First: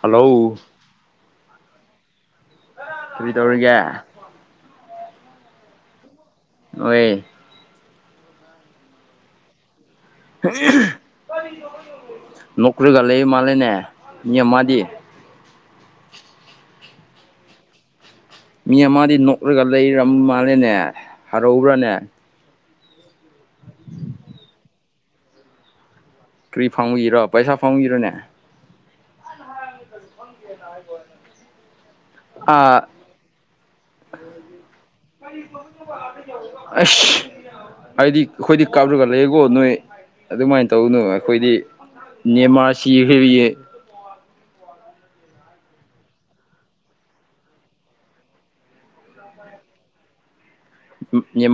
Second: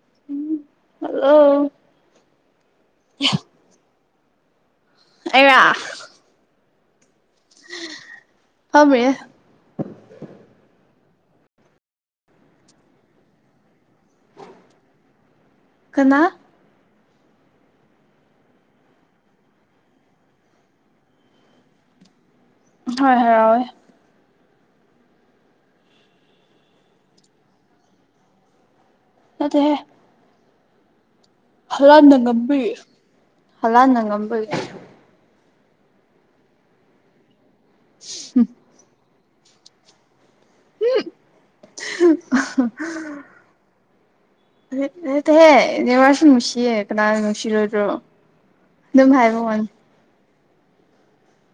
hello hello ꯀꯔꯤ ꯇꯧꯔꯤꯒꯦ ꯑꯩꯔꯣ ꯑꯣꯌꯦ ꯐꯝꯔꯤꯌꯦ ꯅꯣꯛꯔꯥꯒ ꯂꯩ ꯃꯥꯂꯦꯅꯦ ꯌꯥ ꯃꯥꯗꯤ ꯀꯅꯥ ꯃꯤ ꯑꯃꯗꯤ ꯅꯣꯛꯔꯒ ꯂꯩꯔꯝ ꯃꯥꯜꯂꯦꯅꯦ ꯍꯔꯧꯔꯅꯦ ꯍꯣꯏ ꯍꯔꯥꯎꯋꯦ ꯀꯔꯤ ꯐꯪꯒꯤꯔꯣ ꯄꯩꯁꯥ ꯐꯪꯕꯒꯤꯔꯣꯅꯦ ꯅꯠꯇꯦꯍꯦ [unintelligible] ꯍꯂꯅꯒꯝꯕꯤꯔ ꯑꯥ ꯍꯂꯥꯟꯅꯒꯝꯕꯤꯤꯔ ꯑꯁ ꯑꯩꯗꯤ ꯑꯩꯈꯣꯏꯗꯤ ꯀꯥꯞꯂꯒ ꯂꯩꯦꯀꯣ ꯅꯣꯏ ꯑꯗꯨꯃꯥꯏꯅ ꯇꯧꯅꯨ ꯑꯩꯈꯣꯏꯗꯤ ꯅꯦꯃꯥ ꯁꯤꯈꯔꯤ ꯍꯦ ꯋꯥꯁꯨ ꯅꯨꯡꯁꯤꯌꯦ ꯀꯅꯥꯅ ꯅꯨꯡꯁꯤꯔꯣꯏꯗ꯭ꯔꯣ ꯑꯗꯨꯝ ꯍꯥꯏꯕꯉꯣꯟ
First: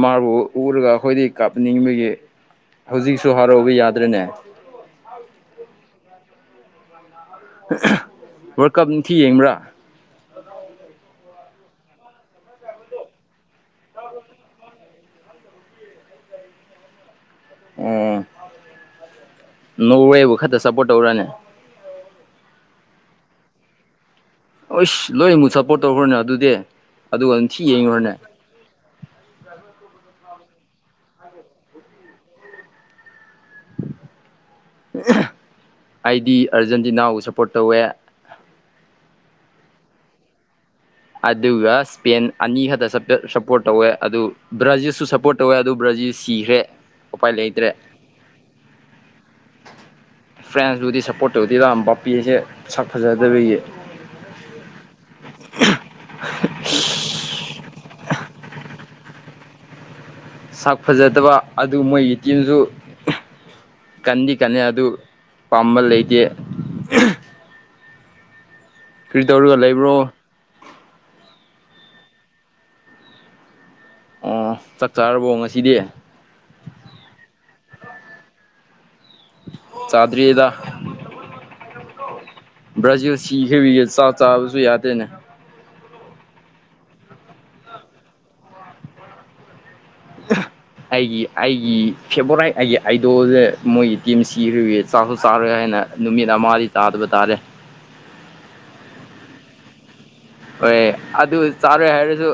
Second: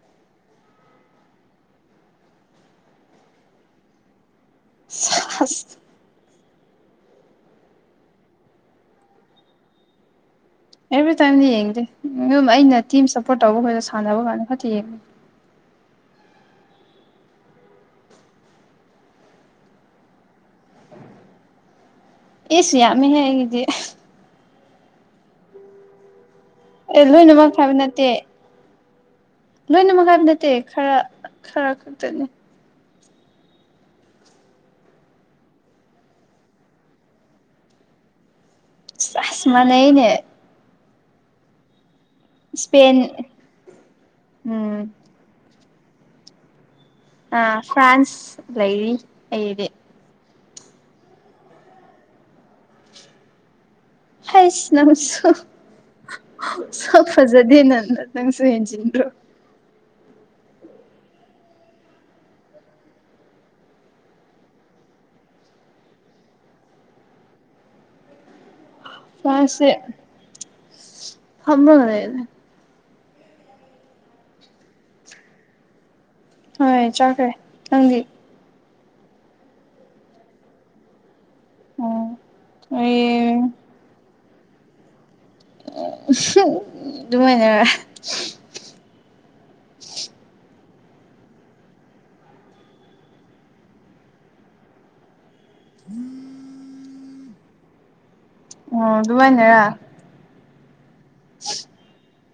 ꯃꯥꯔꯕꯨ ꯎꯔꯒ ꯑꯩꯈꯣꯏꯗꯒꯤ ꯀꯥꯞꯅꯤꯡꯕꯒꯤ ꯍꯧꯖꯤꯛꯁꯨ ꯍꯔꯥꯎꯕ ꯌꯥꯗ꯭ꯔꯦꯅꯦ ꯁꯁ ꯋꯥꯔꯜ ꯀꯞ ꯅꯨꯡꯊꯤ ꯌꯦꯡꯕ꯭ꯔꯥ ꯑꯦꯚ꯭ꯔꯤꯇꯥꯏꯝꯗꯤ ꯌꯦꯡꯗꯦ ꯑꯗꯨꯝ ꯑꯩꯅ ꯇꯤꯝ ꯁꯞꯄꯣꯔꯠ ꯇꯧꯕ ꯈꯣꯏꯗ ꯁꯥꯟꯅꯕ ꯀꯥꯟꯗ ꯈꯛꯇ ꯌꯦꯡꯕ ꯎꯝ ꯅ ꯋꯥꯦ ꯋꯥ ꯈꯥꯔ ꯁꯄꯣꯠꯧꯔꯅꯦ ꯌꯦꯁꯨꯃꯤ ꯍꯦꯒꯤꯗꯤ ꯍꯁ ꯂꯣꯏ ꯑꯃꯨꯛ ꯁꯞꯄꯣꯔꯠ ꯇꯧꯈ꯭ꯔꯅꯦ ꯑꯗꯨꯗꯤ ꯑꯦ ꯑꯗꯨꯒ ꯑꯗꯨꯝ ꯂꯣꯏꯅꯃꯛ ꯊꯤ ꯌꯦꯡꯉꯨꯔꯅꯦ ꯂꯣꯏꯅꯃꯛꯥꯏꯕ ꯅꯠꯇꯦ ꯈꯔ ꯈꯔ ꯈꯛꯇꯅꯦ [unintelligible] ꯑꯩꯗꯤ ꯑꯔꯖꯦꯟꯇꯤꯅꯥꯕꯨ ꯁꯞꯄꯣꯔꯠ ꯇꯧꯋꯦ ꯇꯥꯁ ꯃꯅꯅꯦ ꯑꯗꯨꯒ ꯏꯁꯄꯦꯟ ꯑꯅꯤ ꯈꯛꯇ ꯏꯁꯄꯦꯟ ꯁꯞꯄꯣꯔꯠ ꯇꯧꯋꯦ ꯑꯗꯨ ꯎꯝ ꯕ꯭ꯔꯥꯖꯤꯜꯁꯨ ꯁꯞꯄꯣꯔꯠ ꯇꯧꯋꯦ ꯑꯗꯨ ꯕ꯭ꯔꯥꯖꯤꯜ ꯁꯤꯈ꯭ꯔꯦ ꯎꯄꯥꯏ ꯑ ꯂꯩꯇ꯭ꯔꯦ ꯐ꯭ꯔꯥꯟꯁ ꯂ ꯂꯩꯔꯤ ꯑꯩꯗꯤ ꯐ꯭ꯔꯦꯟꯁꯄꯨꯗꯤ ꯁꯞꯄꯣꯔꯠ ꯇꯧꯗꯦꯗꯥ ꯕꯥꯞꯄꯤꯁꯦ ꯁꯛ ꯐꯖꯗꯕꯒꯤ ꯍꯁ ꯅꯪꯁꯨ ꯁꯣ ꯐꯖꯗꯦ ꯅꯪ ꯠꯇꯁꯨꯦꯟꯖ꯭ꯔꯣ ꯁꯛ ꯐꯖꯗꯕ ꯑꯗꯨ ꯃꯣꯏꯒꯤ ꯇꯤꯝꯁꯨ ꯀꯟꯗꯤ ꯀꯟꯅ ꯑꯗꯨ ꯄꯥꯝꯕ ꯂꯩꯇꯦ ꯀꯔꯤ ꯇꯧꯔꯒ ꯂꯩꯕ꯭ꯔꯣ ꯐꯅ ꯂꯩꯅꯦ ꯑꯣ ꯆꯥꯛ ꯆꯥꯔꯕꯣ ꯉꯁꯤꯗꯤ ꯍꯣꯏ ꯆꯥꯈ꯭ꯔꯦ ꯅꯪꯒꯤ ꯆꯥꯗꯔꯤꯗ ꯑꯣ ꯕ꯭ꯔꯥꯖꯤꯜ ꯑꯩ ꯁꯤꯈꯤꯕꯒ ꯆꯥꯛ ꯆꯥꯕꯁꯨ ꯌꯥꯗꯦꯅꯦ ꯑꯗꯨꯃꯥꯏꯅꯔ ꯎ ꯑꯩꯒꯤ ꯑꯩꯒꯤ ꯐꯦꯚꯣꯔꯥꯏꯠ ꯑꯩꯒꯤ ꯑꯥꯏꯗꯣꯁꯦ ꯃꯣꯏꯒꯤ ꯇꯤꯝ ꯁꯤꯒꯤ ꯆꯥꯔꯜ ꯆꯥꯔꯣꯏ ꯍꯥꯏꯅ ꯅꯨꯃꯤꯠ ꯑꯃꯗꯤꯗꯤ ꯆꯥꯗꯕ ꯇꯥꯔꯦ ꯑꯣ ꯑꯗꯨꯃꯥꯏꯅꯦꯔ ꯍꯣꯏ ꯑꯗꯨ ꯆꯥꯔꯣꯏ ꯍꯥꯏꯔꯁꯨ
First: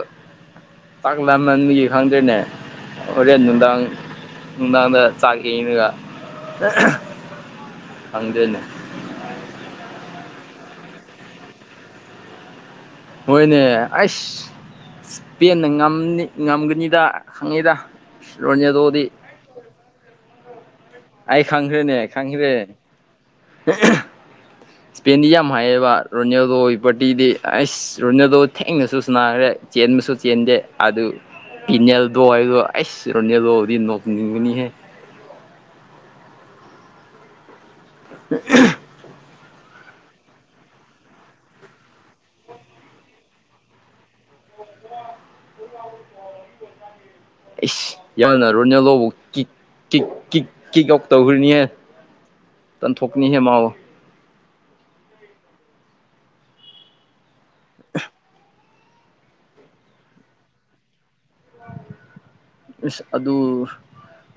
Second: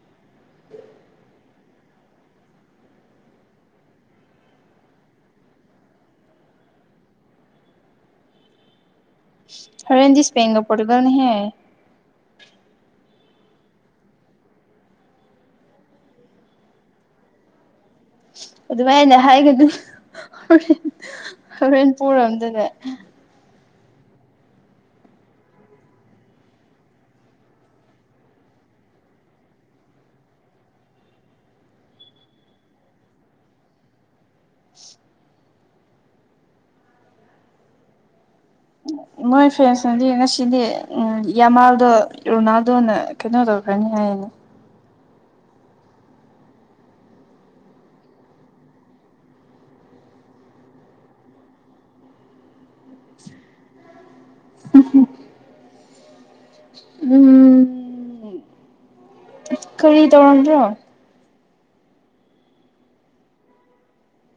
ꯆꯥꯛ ꯂꯃꯟꯒꯤ ꯈꯪꯗꯦꯅꯦ ꯑꯣꯔ ꯗꯥꯥꯡ ꯗꯥꯥꯡꯗ ꯆꯥꯛ ꯌꯦꯅꯒ ꯑꯪꯗꯅꯦ ꯍꯔꯦꯟ ꯏꯁꯄꯦꯟ ꯀ ꯄꯣꯣꯔꯇꯨꯒꯜ ꯍ ꯍꯣꯏꯅꯦ ꯑꯁ ꯄꯦꯟꯅ ꯉꯝꯒꯅꯤꯗ ꯈꯪꯉꯤꯗ ꯔꯣꯅꯦꯜꯗꯣꯗꯤ ꯑꯗꯨꯃꯥꯏꯅ ꯍꯥꯏꯒꯅ ꯑꯩ ꯦꯟ ꯄꯔꯝꯗꯅꯦ ꯍ ꯏꯁꯄꯦꯟꯗꯤ ꯌꯥꯝ ꯍꯥꯏꯌꯦꯕ ꯔꯣꯅꯦꯜꯗꯣꯒꯤ ꯄꯥꯔꯇꯤꯗꯤ ꯑꯩꯁ ꯔꯣꯅꯦꯜꯗꯣ ꯊꯦꯡꯅꯁꯨ ꯁꯅꯥꯈ꯭ꯔꯦ ꯆꯦꯦꯟꯃꯤꯁꯨꯨ ꯆꯦꯖꯦ ꯑ ꯑꯗꯨ ꯄꯤꯅꯦꯗꯣ ꯑꯁ ꯔꯅꯦ ꯑꯗꯨꯗꯤ ꯅꯅꯤꯡꯒꯅꯤ ꯍꯥꯏ [unintelligible] ꯅꯣꯏ ꯐ꯭ꯔꯦꯟꯁꯅꯗꯤ ꯉꯁꯤꯗꯤ ꯌꯥꯃꯥꯜꯗꯣ ꯔꯣꯅꯥꯜꯗꯣꯅ ꯀꯩꯅꯣ ꯇꯧꯈ꯭ꯔꯅꯤ ꯍꯥꯏ ꯍ ꯏꯁꯁ ꯌꯥꯝꯅ ꯔꯣꯅꯥꯜꯗꯣꯕꯨ ꯀꯤꯛ ꯀꯤꯛ ꯀꯤꯛ ꯀꯤꯛ ꯀꯛ ꯇꯧꯈ꯭ꯔꯤꯅꯦꯍ ꯇꯟꯊꯣꯛꯅꯤ ꯍꯦ ꯃꯥꯎ ꯎꯝ ꯀꯔꯤ ꯇꯧꯔꯝꯗ꯭ꯔꯣ ꯁ ꯑꯗꯨ ꯑꯗꯨ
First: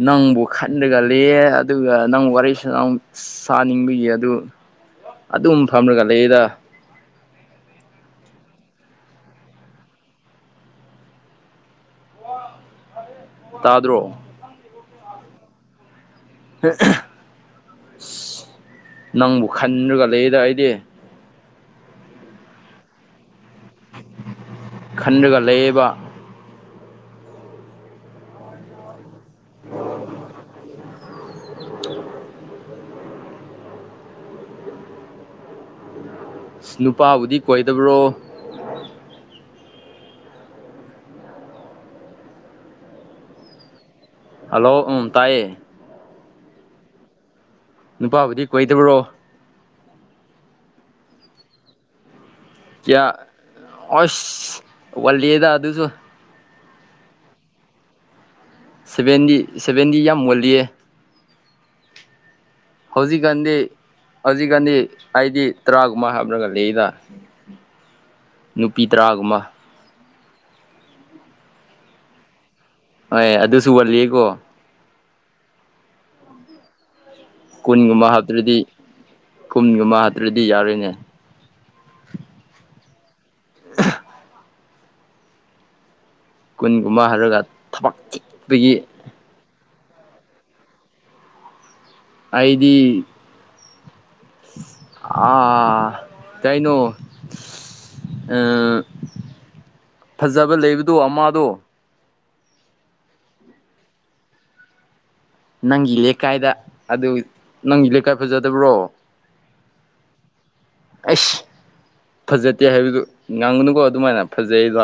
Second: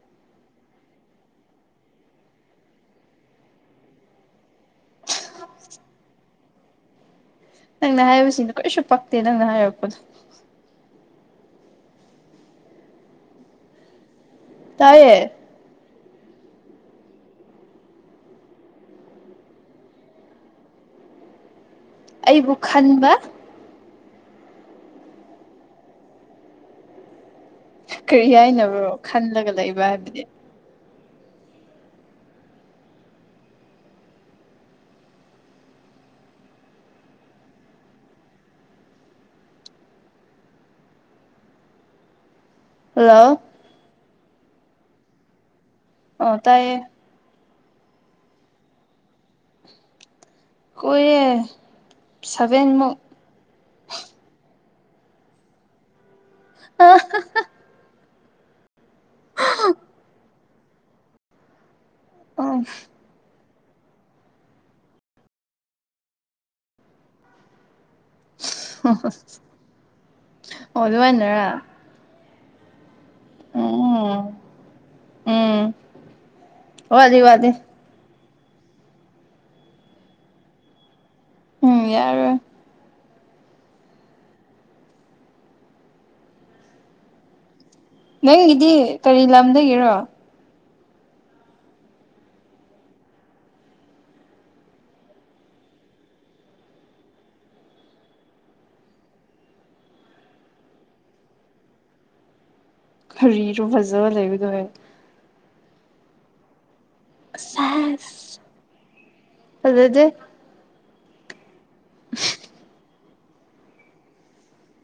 ꯅꯪꯕꯨ ꯈꯟꯂꯒ ꯂ ꯑꯗꯨꯒ ꯅꯪ ꯋꯥꯔꯤ ꯅꯪ ꯁꯥꯅꯤꯡꯕꯒꯤ ꯑꯗꯨ ꯑꯗꯨꯝ ꯐꯝꯔꯒ ꯂꯩꯗ ꯅꯪꯅ ꯍꯥꯏꯔꯤꯕꯁꯤꯡꯅ ꯀꯩꯁꯨ ꯄꯛꯇꯦ ꯅꯪꯅ ꯍꯥꯏꯔꯛꯄꯗꯣ ꯇꯥꯗ꯭ꯔꯣ ꯇꯥꯏꯌꯦ ꯑ ꯅꯪꯕꯨ ꯈꯟꯒ ꯂꯩꯗ ꯑꯩꯗꯤ ꯑꯩꯕꯨ ꯈꯟꯕ ꯈꯟꯂꯒ ꯂꯩꯌꯦꯕ ꯀꯔꯤ ꯍꯥꯏꯅꯕꯣ ꯈꯜꯂꯒ ꯂꯩꯕ ꯍꯥꯏꯕꯗꯤ ꯅꯨꯄꯥꯕꯨꯗꯤ ꯀꯣꯏꯗꯕ꯭ꯔꯣ ꯍꯜꯂꯣ ꯍꯜꯂꯣ ꯎ ꯇꯥꯏꯌꯦ ꯑꯣ ꯇꯥꯏꯌꯦ ꯅꯨꯄꯥꯕꯨꯗꯤ ꯀꯣꯏꯗꯕ꯭ꯔꯣ ꯑꯣꯏꯔꯦ ꯀꯁ ꯋꯥꯗ ꯑꯗꯨꯁꯨ ꯑ ꯁꯕꯦꯟꯗꯤ ꯁꯦꯚꯦꯟꯗꯤ ꯌꯥꯝ ꯃꯣꯜꯂꯤꯌꯦ ꯎꯝ ꯍꯧꯖꯤꯛꯀꯥꯟꯗꯦ ꯍꯧꯖꯤꯛꯀꯥꯟꯗꯤ ꯑꯩꯗꯤ ꯇꯔꯥꯒꯨꯝꯕ ꯍꯥꯏꯕ꯭ꯔꯒꯂꯏꯗ ꯅꯨꯄꯤ ꯇꯔꯥꯒꯨꯝꯕ ꯑꯣ ꯂ ꯍꯥꯏꯥꯏꯅꯔꯥ ꯍꯣꯏ ꯑꯗꯨꯁꯨ ꯋꯥꯜꯂꯤꯀꯣ ꯎꯝ ꯋꯥ ꯋꯥꯗꯤ ꯍꯥꯇ꯭ꯔꯗꯤ ꯀꯨꯟꯒꯨꯝꯕ ꯍꯥꯇ꯭ꯔꯗꯤ ꯌꯥꯔꯣꯏꯅꯦ ꯎꯝ ꯌꯥꯔ ꯀꯨꯟ ꯀꯨꯃ ꯍꯥꯏꯔꯒ ꯊꯕꯛ ꯅꯪꯒꯤꯗꯤ ꯆꯤꯛꯄꯒꯤ ꯀꯔꯤ ꯂꯝꯗꯒꯤꯔꯣ ꯑꯩꯗꯤ ꯑꯥ ꯇꯥꯏꯩꯅꯣ ꯐꯖꯕ ꯂꯩꯕꯗꯣ ꯑꯃꯗꯣ ꯀꯔꯤꯁꯨꯣ ꯐꯖꯕ ꯂꯩꯕꯗꯣꯋꯦ ꯅꯪꯒꯤ ꯂꯩꯀꯥꯏꯗ ꯑꯗꯨ ꯅꯪꯒꯤ ꯂꯩꯀꯥꯏ ꯐꯖꯗꯕ꯭ꯔꯣ ꯑꯗꯨꯗꯗꯤꯦ ꯑꯩꯁ ꯐꯖꯗꯦ ꯍꯥꯏꯕꯗꯨ ꯉꯥꯡꯒꯅꯨꯀꯣ ꯑꯗꯨꯃꯥꯏꯅ ꯐꯖꯩꯗꯣ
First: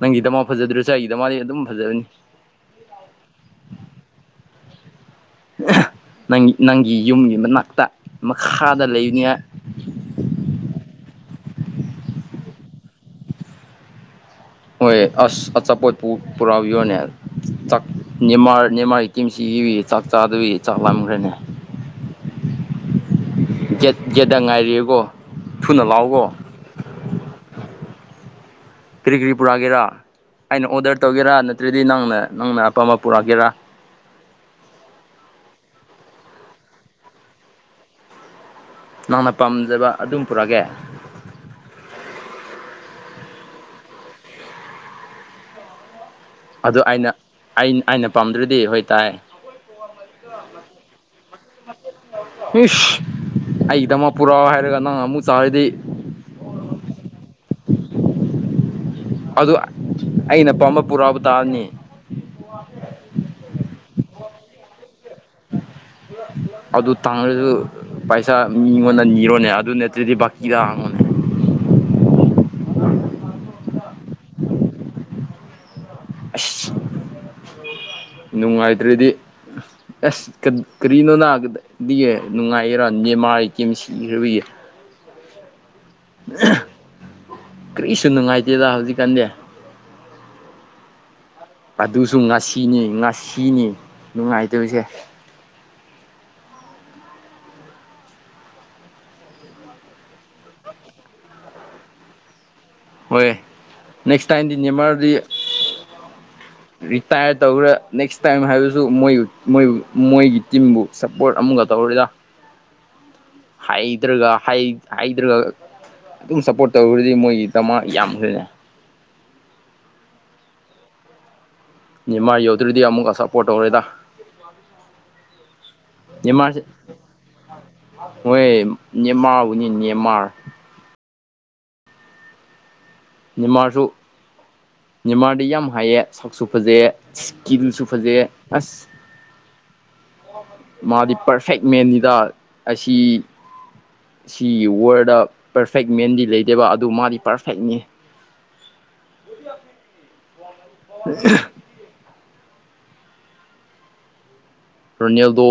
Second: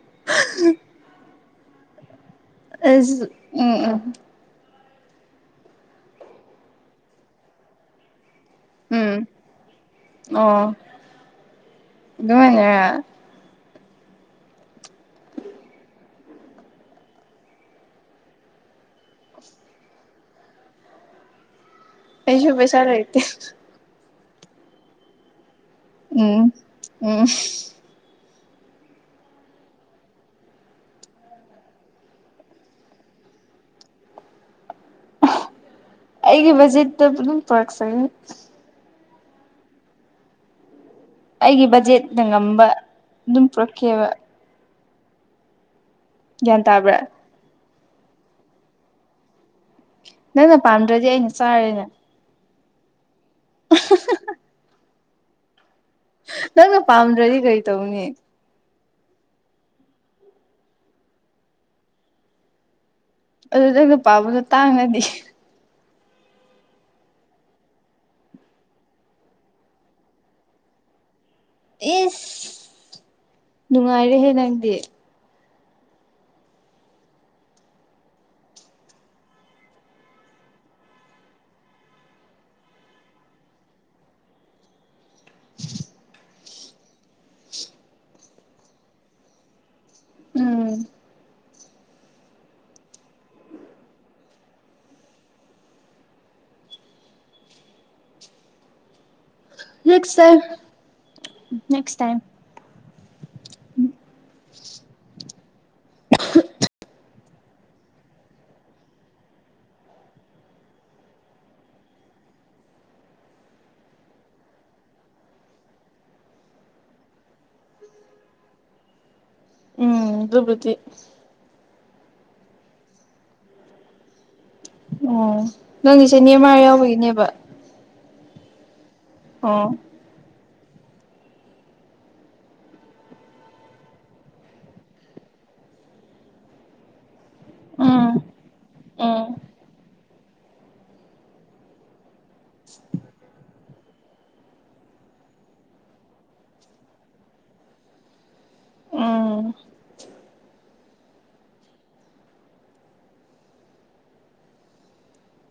ꯅꯪꯒꯤꯗꯃ ꯐꯖꯗ꯭ꯔꯣꯆꯥꯏꯒꯤꯗ ꯃꯥꯗꯤ ꯑꯗꯨꯝ ꯐꯖꯕꯅꯤ ꯑꯩꯁꯨ ꯎꯝ ꯎꯝ ꯅꯪ ꯅꯪꯒꯤ ꯌꯨꯝꯒꯤ ꯃꯅꯥꯛꯇ ꯃꯈꯥꯗ ꯎꯝ ꯂꯩꯔꯤꯉꯦ ꯑꯗꯨꯃꯅꯦ ꯍꯣꯏ ꯑꯁ ꯑꯆꯥꯄꯣꯠ ꯄꯨꯔꯥꯎꯕꯤꯌꯣꯅꯦꯅꯤꯃꯥꯔꯤ ꯇꯤꯝꯁꯤꯒꯤ ꯆꯥꯛ ꯆꯥꯗꯕꯤ ꯆꯥꯛꯂꯝꯈ꯭ꯔꯦꯅꯦ ꯑꯩꯁꯨꯕꯩ ꯆꯂ ꯂꯩꯦ ꯒꯦꯗ ꯉꯥꯏꯔꯤꯀꯣ ꯎꯝ ꯎꯝ ꯀꯔꯤ ꯀ꯭ꯔꯤꯄꯨꯔꯥꯒꯦꯔꯥ ꯑꯩꯅ ꯑꯣꯗꯔ ꯇꯧꯒꯦꯔꯥ ꯅꯠꯇ꯭ꯔꯗꯤ ꯅꯪꯅ ꯅꯪꯅ ꯑꯄꯥꯝꯕ ꯄꯨꯔꯛꯀꯦꯔꯥ ꯑꯩꯒꯤ ꯕꯖꯦꯠꯇ ꯑꯗꯨꯝ ꯄꯔꯛ ꯆꯪꯉꯅꯤ ꯅꯪꯅ ꯄꯥꯝꯖꯕ ꯑꯗꯨꯝ ꯄꯨꯔꯛꯑꯒꯦ ꯑꯩꯒꯤ ꯕꯖꯦꯠꯅ ꯉꯝꯕ ꯑꯗꯨꯝ ꯄꯨꯔꯛꯀꯦꯕ ꯌꯦꯟ ꯇꯥꯕ꯭ꯔꯦ ꯑ ꯑꯩꯅ ꯄꯥꯝꯗ꯭ꯔꯗꯤ ꯍꯣꯏ ꯇꯥꯏ ꯅꯪ ꯅ ꯄꯥꯝꯗ꯭ꯔꯗꯤ ꯑꯩꯅ ꯆꯥꯔꯦꯅꯦ ꯏꯁꯁ ꯑꯩꯒꯤꯗꯃꯛ ꯄꯨꯔꯛꯑꯣ ꯍꯥꯏꯔꯒ ꯅꯪ ꯑꯃꯨꯛ ꯆꯥꯔꯤꯗꯤ ꯅꯪꯅ ꯄꯥꯝꯗ꯭ꯔꯗꯤ ꯀꯔꯤ ꯇꯧꯅꯤ ꯑꯗꯨ ꯑꯩꯅ ꯄꯥꯝꯕ ꯄꯨꯔꯥꯎꯕ ꯇꯥꯑꯅꯤ ꯄꯥꯕꯗ ꯇꯥꯡꯅꯗꯤ ꯎ ꯑꯗꯨ ꯇꯥꯡꯉ꯭ꯔꯁꯨ ꯄꯩꯁꯥ ꯃꯤꯉꯣꯟꯗ ꯅꯤꯔꯣꯅꯦ ꯑꯗꯨ ꯅꯠꯇ꯭ꯔꯗꯤ ꯕꯀꯤꯗ ꯍꯥꯡꯉꯣꯅꯦ ꯑꯦꯁ ꯅꯨꯡꯉꯥꯏꯔꯦꯍꯦ ꯅꯪꯗꯤ ꯑꯁ ꯅꯨꯡꯉꯥꯏꯇ꯭ꯔꯗꯤ ꯑꯁ ꯀꯔꯤꯅꯣ ꯅꯥꯒꯗꯤꯒ ꯅꯨꯡꯉꯥꯏꯔꯥꯅꯦ ꯃꯥ ꯀꯦꯝ ꯁꯤꯈ꯭ꯔꯕꯒ ꯀꯔꯤꯁꯨ ꯅꯨꯡꯉꯥꯏꯇꯦꯗ ꯍꯧꯖꯤꯛꯀꯥꯟꯗꯤ ꯎꯝ ꯑꯗꯨꯁꯨ ꯉꯥꯁꯤꯅꯤ ꯉꯥꯁꯤꯅꯤ ꯅꯨꯡꯉꯥꯏꯇꯣꯏꯁꯦ ꯍꯥꯎ ꯥꯏ ꯍꯣꯏ ꯅꯦꯛꯁ ꯇꯥꯏꯝꯗꯤꯅꯦ ꯃꯔꯔꯗꯤ ꯔꯤꯇꯥꯌꯔ ꯇꯧꯈ꯭ꯔꯦ ꯅꯦꯛꯁ ꯇꯥꯏꯝ ꯍꯥꯏꯕꯁꯨ ꯃꯣꯏꯣꯏ ꯃꯣꯏꯒꯤ ꯇꯤꯝꯕꯨ ꯁꯞꯄꯣꯔꯠ ꯑꯃꯒ ꯇꯧꯔꯦꯔ [unintelligible] ꯍꯥꯏꯗ꯭ꯔꯒ ꯍꯥꯏꯗ꯭ꯔꯒ ꯑꯗꯨꯝ ꯁꯞꯄꯣꯔꯠ ꯇꯧ꯭ꯔꯗꯤ ꯃꯣꯏꯒꯤ ꯇꯃ ꯌꯥꯝꯍꯦ ꯎꯝ ꯗꯨꯕꯗꯤ ꯏꯃꯥ ꯌꯧꯗ꯭ꯔꯗꯤ ꯑꯃꯨꯛꯀ ꯑꯁꯥꯞꯄꯣꯔꯠ ꯇꯧꯔꯦꯗ ꯑꯣ ꯅꯪꯒꯤꯁꯦ ꯅꯦꯃꯥꯔ ꯌꯥꯎꯕꯒꯤꯅꯦꯕ ꯍꯣꯏ ꯅꯦꯃꯥꯔꯕꯨꯅꯤ ꯑꯣ ꯅꯃꯥꯔ ꯅꯤꯃꯥꯔꯁꯨ ꯅꯤꯃꯥꯔꯗꯤ ꯌꯥꯝ ꯍꯥꯏꯑ ꯁꯛꯁꯨ ꯐꯖꯩꯑ ꯁ꯭ꯀꯤꯜꯁꯨ ꯐꯖꯦ ꯎꯝ ꯑꯁ ꯎꯝ ꯃꯥꯗꯤ ꯄꯔꯐꯦꯛꯃꯦꯟꯅꯤꯗ ꯑꯁꯤ ꯁꯤꯒꯤ ꯋꯥꯔꯜꯗ ꯄꯔꯐꯦꯛ ꯃꯦꯟꯗꯤ ꯂꯩꯗꯦꯕ ꯑꯗꯨ ꯃꯥꯗꯤ ꯄꯔꯐꯦꯛꯅꯤ ꯑ ꯎꯝ [unintelligible] ꯔꯣꯅꯦꯜꯗꯣ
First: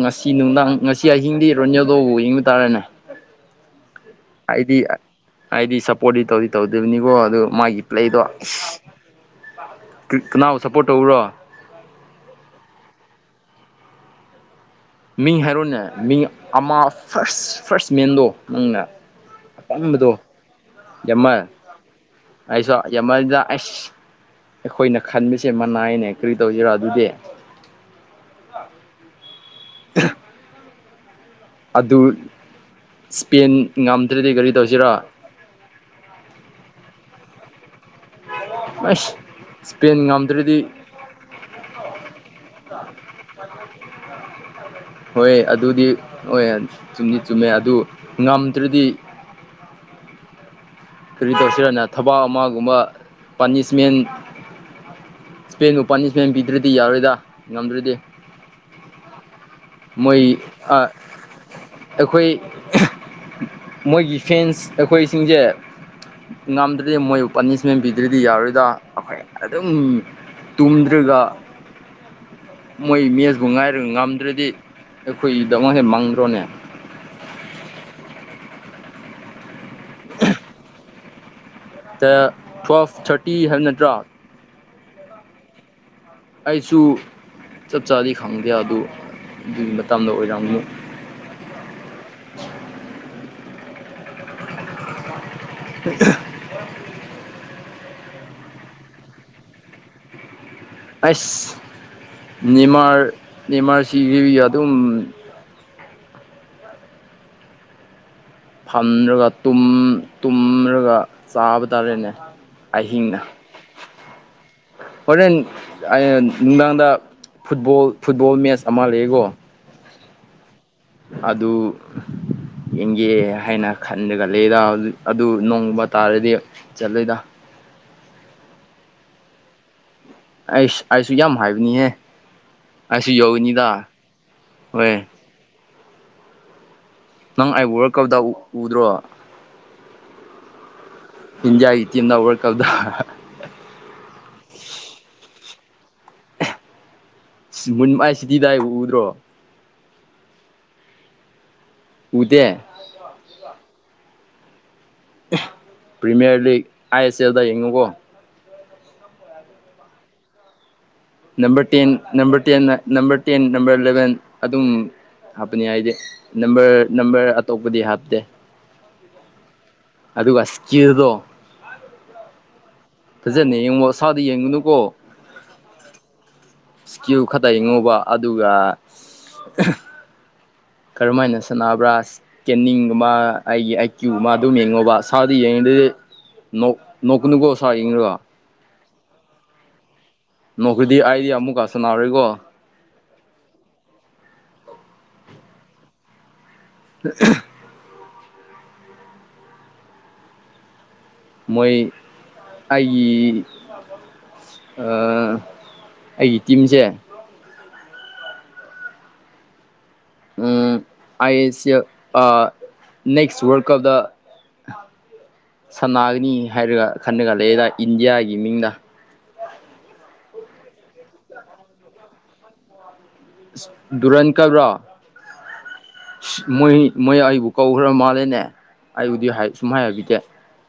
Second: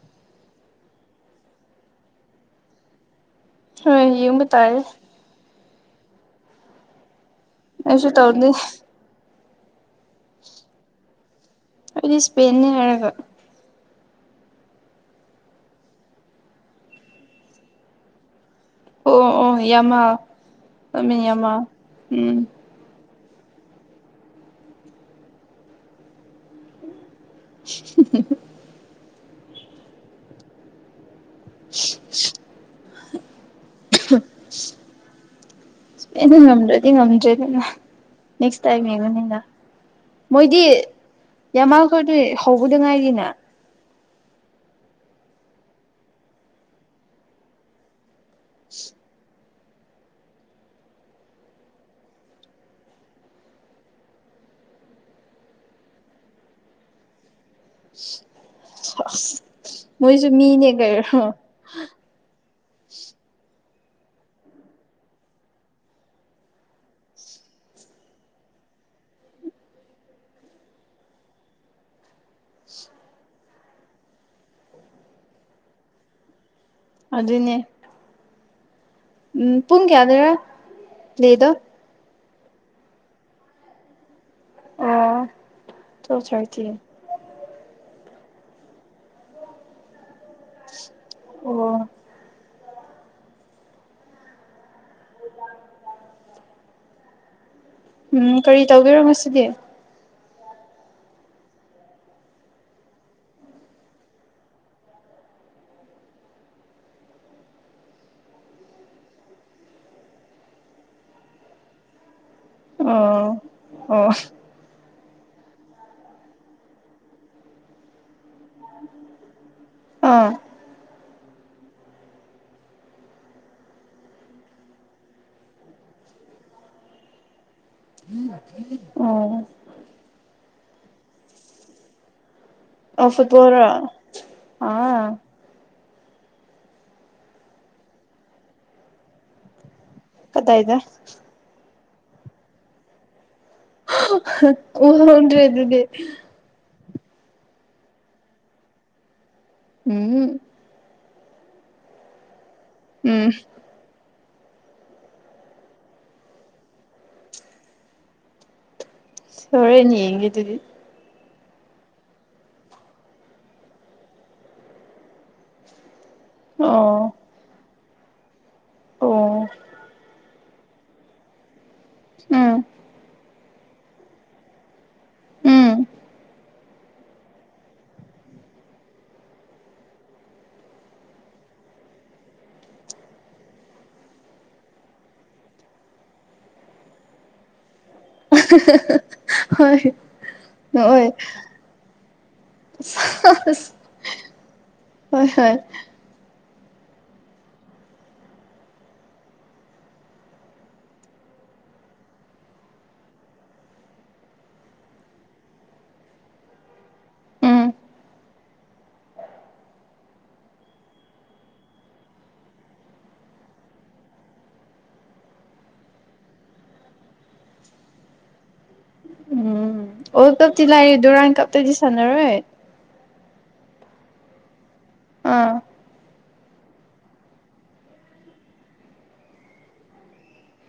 ꯉꯁꯤ ꯅꯨꯡꯗꯥꯡ ꯉꯁꯤ ꯑꯍꯤꯡꯗꯤ ꯔꯣꯅꯦꯜꯗꯣꯕꯨ ꯌꯦꯡꯕ ꯇꯥꯔꯦꯅꯦ ꯑ ꯌꯦꯕꯨ ꯇꯥꯔꯦ ꯍꯥꯏꯗꯤ ꯁꯞꯄꯣꯔꯠꯇꯤ ꯇꯧꯗꯤ ꯇꯧꯗꯕꯅꯤꯀꯣ ꯑꯗꯨ ꯃꯥꯒꯤ ꯑꯩꯁꯨ ꯄ꯭ꯂꯦꯗꯣ ꯇꯧꯅꯤ ꯀꯅꯥꯕꯨ ꯁꯞꯄꯣꯔꯠ ꯇꯧꯧꯕꯔꯣ ꯑꯩ ꯁꯄꯦꯩꯅ ꯀꯅꯒ ꯃꯤ ꯍꯥꯏꯔꯣꯅꯦ ꯃꯤ ꯑꯃ ꯐꯥꯔꯁ ꯐꯥꯔꯁ ꯃꯦꯟꯗꯣ ꯅꯪꯅ ꯑꯣ ꯑꯣ ꯑꯣ ꯑꯄꯟꯝꯕꯗꯣ ꯌꯥꯃꯥꯜ ꯂꯥꯃꯤꯟ ꯌꯥꯝꯃꯜ ꯌꯥꯃꯥꯜ ꯎꯝ ꯑꯩꯁꯨ ꯃꯗ ꯑꯁ ꯑꯩꯈꯣꯏꯅ ꯈꯟꯕꯁꯦ ꯃꯅꯥꯏꯅꯦ ꯀꯔꯤ ꯇꯧꯁꯤꯔꯣ ꯑꯗꯨꯗꯤ [unintelligible] [unintelligible] ꯑꯗꯨ ꯏꯁꯄꯦꯟ ꯉꯝꯗ꯭ꯔꯗꯤ ꯀꯔꯤ ꯇꯧꯁꯤꯔꯥ ꯑꯩꯅ ꯉꯝꯗ꯭ꯔꯗꯤ ꯉꯝꯗ꯭ꯔꯦꯗꯅ ꯅꯦꯛ ꯇꯥꯏꯝ ꯑꯁ ꯌꯦꯉꯅꯤꯗ ꯏꯁꯄꯦꯟ ꯃꯣꯏꯗꯤ ꯉꯝꯗ꯭ꯔꯗꯤ ꯌꯥꯃꯜ ꯀꯗ ꯍꯧꯕꯗ ꯉꯥꯏꯔꯤꯅ ꯍꯣꯏ ꯑꯗꯨꯗꯤ ꯍꯣꯏ ꯆꯨꯝꯗꯤ ꯆꯨꯝꯃꯦ ꯑꯗꯨ ꯉꯝꯗ꯭ꯔꯗꯤ ꯀꯔꯤ ꯇꯧꯁꯤꯔꯅ ꯊꯕꯛ ꯑꯃꯒꯨꯝꯕ ꯄꯥꯅꯤꯁꯃꯦꯟ ꯏꯁꯄꯦꯟ ꯅꯨꯄꯥꯜꯅꯤ ꯏꯁꯄꯦꯟ ꯄꯤꯗ꯭ꯔꯗꯤ ꯌꯥꯔꯣꯏꯗ ꯉꯝꯗ꯭ꯔꯗꯤ ꯃꯣꯏ ꯃꯣꯏꯁꯨ ꯃꯤꯅꯦ ꯀꯩꯣ ꯑꯩꯈꯣꯏ ꯃꯣꯏꯒꯤ ꯐꯦꯟꯁ ꯑꯩꯈꯣꯏꯁꯤꯡꯁꯦ ꯉꯝꯗ꯭ꯔꯗꯤ ꯃꯣꯏꯕꯨ ꯄꯥꯅꯤꯁꯃꯦꯟ ꯄꯤꯗ꯭ꯔꯗꯤ ꯌꯥꯔꯣꯏꯗꯥ ꯑꯩꯈꯣꯏ ꯑꯗꯨꯝ ꯇꯨꯝꯗ꯭ꯔꯒ ꯃꯣꯏ ꯃꯦꯁꯄꯨ ꯉꯥꯏꯔꯒ ꯉꯝꯗ꯭ꯔꯗꯤ ꯑꯩꯈꯣꯏꯒꯤꯗꯃꯛꯁꯦ ꯃꯪꯗ꯭ꯔꯣꯅꯦ ꯑꯗꯨꯗꯅꯦꯦ ꯎꯝ ꯄꯨꯟ ꯀꯌꯥꯗꯔ ꯂꯩꯗꯣ ꯇ꯭ꯋꯦꯜꯐ ꯊꯥꯔꯇꯤ ꯍꯥꯏꯕ ꯅꯠꯇ꯭ꯔꯥ ꯑꯣ ꯇꯨꯋꯦꯜꯞ ꯊꯥꯔꯇꯤ ꯑꯩꯁꯨ ꯆꯞ ꯆꯥꯗꯤ ꯈꯪꯗꯦ ꯑꯗꯨ ꯑꯗꯨꯒꯤ ꯃꯇꯗ ꯑꯣꯏꯔꯝꯨ ꯑꯣ [unintelligible] ꯎꯝ ꯀꯔꯤ ꯇꯧꯕꯤꯔꯣ ꯉꯁꯤꯗꯤ ꯑꯁ ꯅꯅꯤꯃꯥꯔ ꯅꯤꯃꯥꯔꯁꯤꯒꯤ ꯑꯗꯨꯝ ꯐꯝꯔꯒ ꯇꯨꯝꯔꯒ ꯆꯥꯕ ꯇꯥꯔꯦꯅꯦ ꯑꯍꯤꯡꯅ ꯑꯣ ꯑꯣ ꯍꯣꯔꯦꯟ ꯅꯨꯡꯗꯥꯡꯗ ꯐꯨꯠꯕꯣꯜ ꯐꯨꯠꯕꯣꯜ ꯃꯦꯠꯆ ꯑꯃ ꯂꯩꯀꯣ ꯑꯥ ꯑꯗꯨ ꯌꯦꯡꯒꯦ ꯍꯥꯏꯅ ꯈꯟ ꯈꯂꯦꯗ ꯑꯗꯨ ꯅꯣꯡꯃ ꯇꯥꯔꯗꯤ ꯆꯠꯂꯦꯗ ꯑꯣ ꯑꯩꯁ ꯑꯩꯁꯨ ꯌꯥꯝ ꯍꯥꯏꯕꯅꯤꯍꯦ ꯑꯩꯁꯨ ꯑꯣ ꯌꯧꯅꯤꯗ ꯐꯨꯠꯕꯣꯜꯔꯣ ꯍꯣꯏ ꯑꯥ ꯅꯪ ꯑꯩꯕꯨꯔ ꯀꯧꯗꯥ ꯎꯗ꯭ꯔꯣ ꯀꯠꯇꯥꯏꯗ ꯍꯖꯦꯥꯏꯇ ꯏꯗ ꯍ ꯀꯥꯎꯗ ꯎꯟ꯭ꯔꯔꯤ ꯑꯗꯨꯗꯤ ꯃꯨꯟꯃꯥꯏ ꯁꯤꯇꯤꯗꯥꯏ ꯎꯗ꯭ꯔꯣ ꯎꯝ ꯎꯗꯦ ꯎꯝ ꯄ꯭ꯔꯤꯃꯤꯌꯔ ꯂꯤꯒ ꯑꯥꯏ ꯑꯦꯁ ꯑꯦꯜꯗ ꯌꯦꯡꯉꯨꯀꯣ ꯍꯦꯅꯤ ꯌꯦꯌꯦꯒꯦ ꯑꯗꯨꯗꯤ ꯅꯝꯕꯔ ꯇꯦꯟ ꯅꯝꯕꯔ ꯇ ꯅꯝꯕꯔ ꯇꯦꯟ ꯅꯝꯕꯔ ꯏꯂꯚꯦꯟ ꯑꯗꯨꯝ ꯍꯥꯞꯄꯅꯤ ꯍꯥꯏꯗꯤ ꯅꯝꯕꯔ ꯑꯣ ꯅꯝꯕꯔ ꯑꯇꯣꯞꯄꯗꯤ ꯍꯥꯞꯇꯦ ꯑꯣ ꯑꯗꯨ ꯋꯥꯁꯗꯣ ꯎꯝ ꯊꯖꯠꯅ ꯌꯦꯡꯉꯣ ꯏꯁꯥꯗ ꯌꯦꯡꯉꯨꯅꯨꯀꯣ ꯎꯝ ꯏꯁꯀꯤ꯭ꯌꯨ ꯈꯛꯇ ꯍꯉꯧꯕ ꯑꯗꯨꯒ ꯀꯔꯝꯍ ꯍꯥꯏꯅ ꯁꯥꯟꯅꯕ꯭ꯔꯥ ꯏꯁꯀꯦꯟꯅꯤꯡꯒꯨꯝ ꯃꯥ ꯑꯩꯒꯤ ꯑꯥꯏ ꯀ꯭ꯌꯨ ꯃꯥ ꯑꯗꯨꯝ ꯌꯦꯡꯉꯣꯕ ꯁꯥꯗ ꯌꯦꯡꯉꯗ ꯅꯣꯅꯤꯀꯣ ꯁꯥꯥ ꯌꯦꯣ ꯍꯣꯏ ꯅꯣꯛꯈ꯭ꯔꯗꯤ ꯅꯣꯏ ꯑꯩꯗꯤ ꯑꯃꯨꯛꯀ ꯁꯥꯟꯅꯔꯣꯏꯀꯣ ꯍꯣꯏ ꯍꯣꯏ ꯑ ꯃꯣꯏ ꯑꯩꯒꯤ ꯑꯩꯒꯤ ꯇꯤꯝꯁꯦ ꯎꯝ ꯎꯝ ꯑ ꯑꯦꯁ ꯅꯦꯛꯦꯛꯁ ꯋꯥꯔꯜꯗ ꯀꯞꯗ ꯁꯅꯥꯒꯅꯤ ꯍꯥꯏꯔꯒ ꯈꯟꯅꯒ ꯂꯩꯗ ꯏꯟꯗꯤꯌꯥꯒꯤ ꯃꯤꯡꯗ ꯎꯝ ꯋꯥꯔꯜ ꯀꯞꯗꯤ ꯂꯥꯏꯔꯤꯦ ꯗꯗꯨ ꯔꯥꯎꯟ ꯀꯞꯇꯗꯤ ꯁꯥꯟꯅꯔꯣꯏ ꯗꯨꯨꯔꯟ ꯀꯕ꯭ꯔꯣ ꯑꯥ ꯃꯣꯏ ꯃꯣꯏ ꯑꯩꯕꯨ ꯀꯧꯈ꯭ꯔ ꯃꯥꯜꯂꯦꯅꯦ ꯑꯩꯕꯨꯗꯤ ꯁꯨꯝ ꯍꯥꯏ ꯍꯥꯏꯕꯤꯒꯦ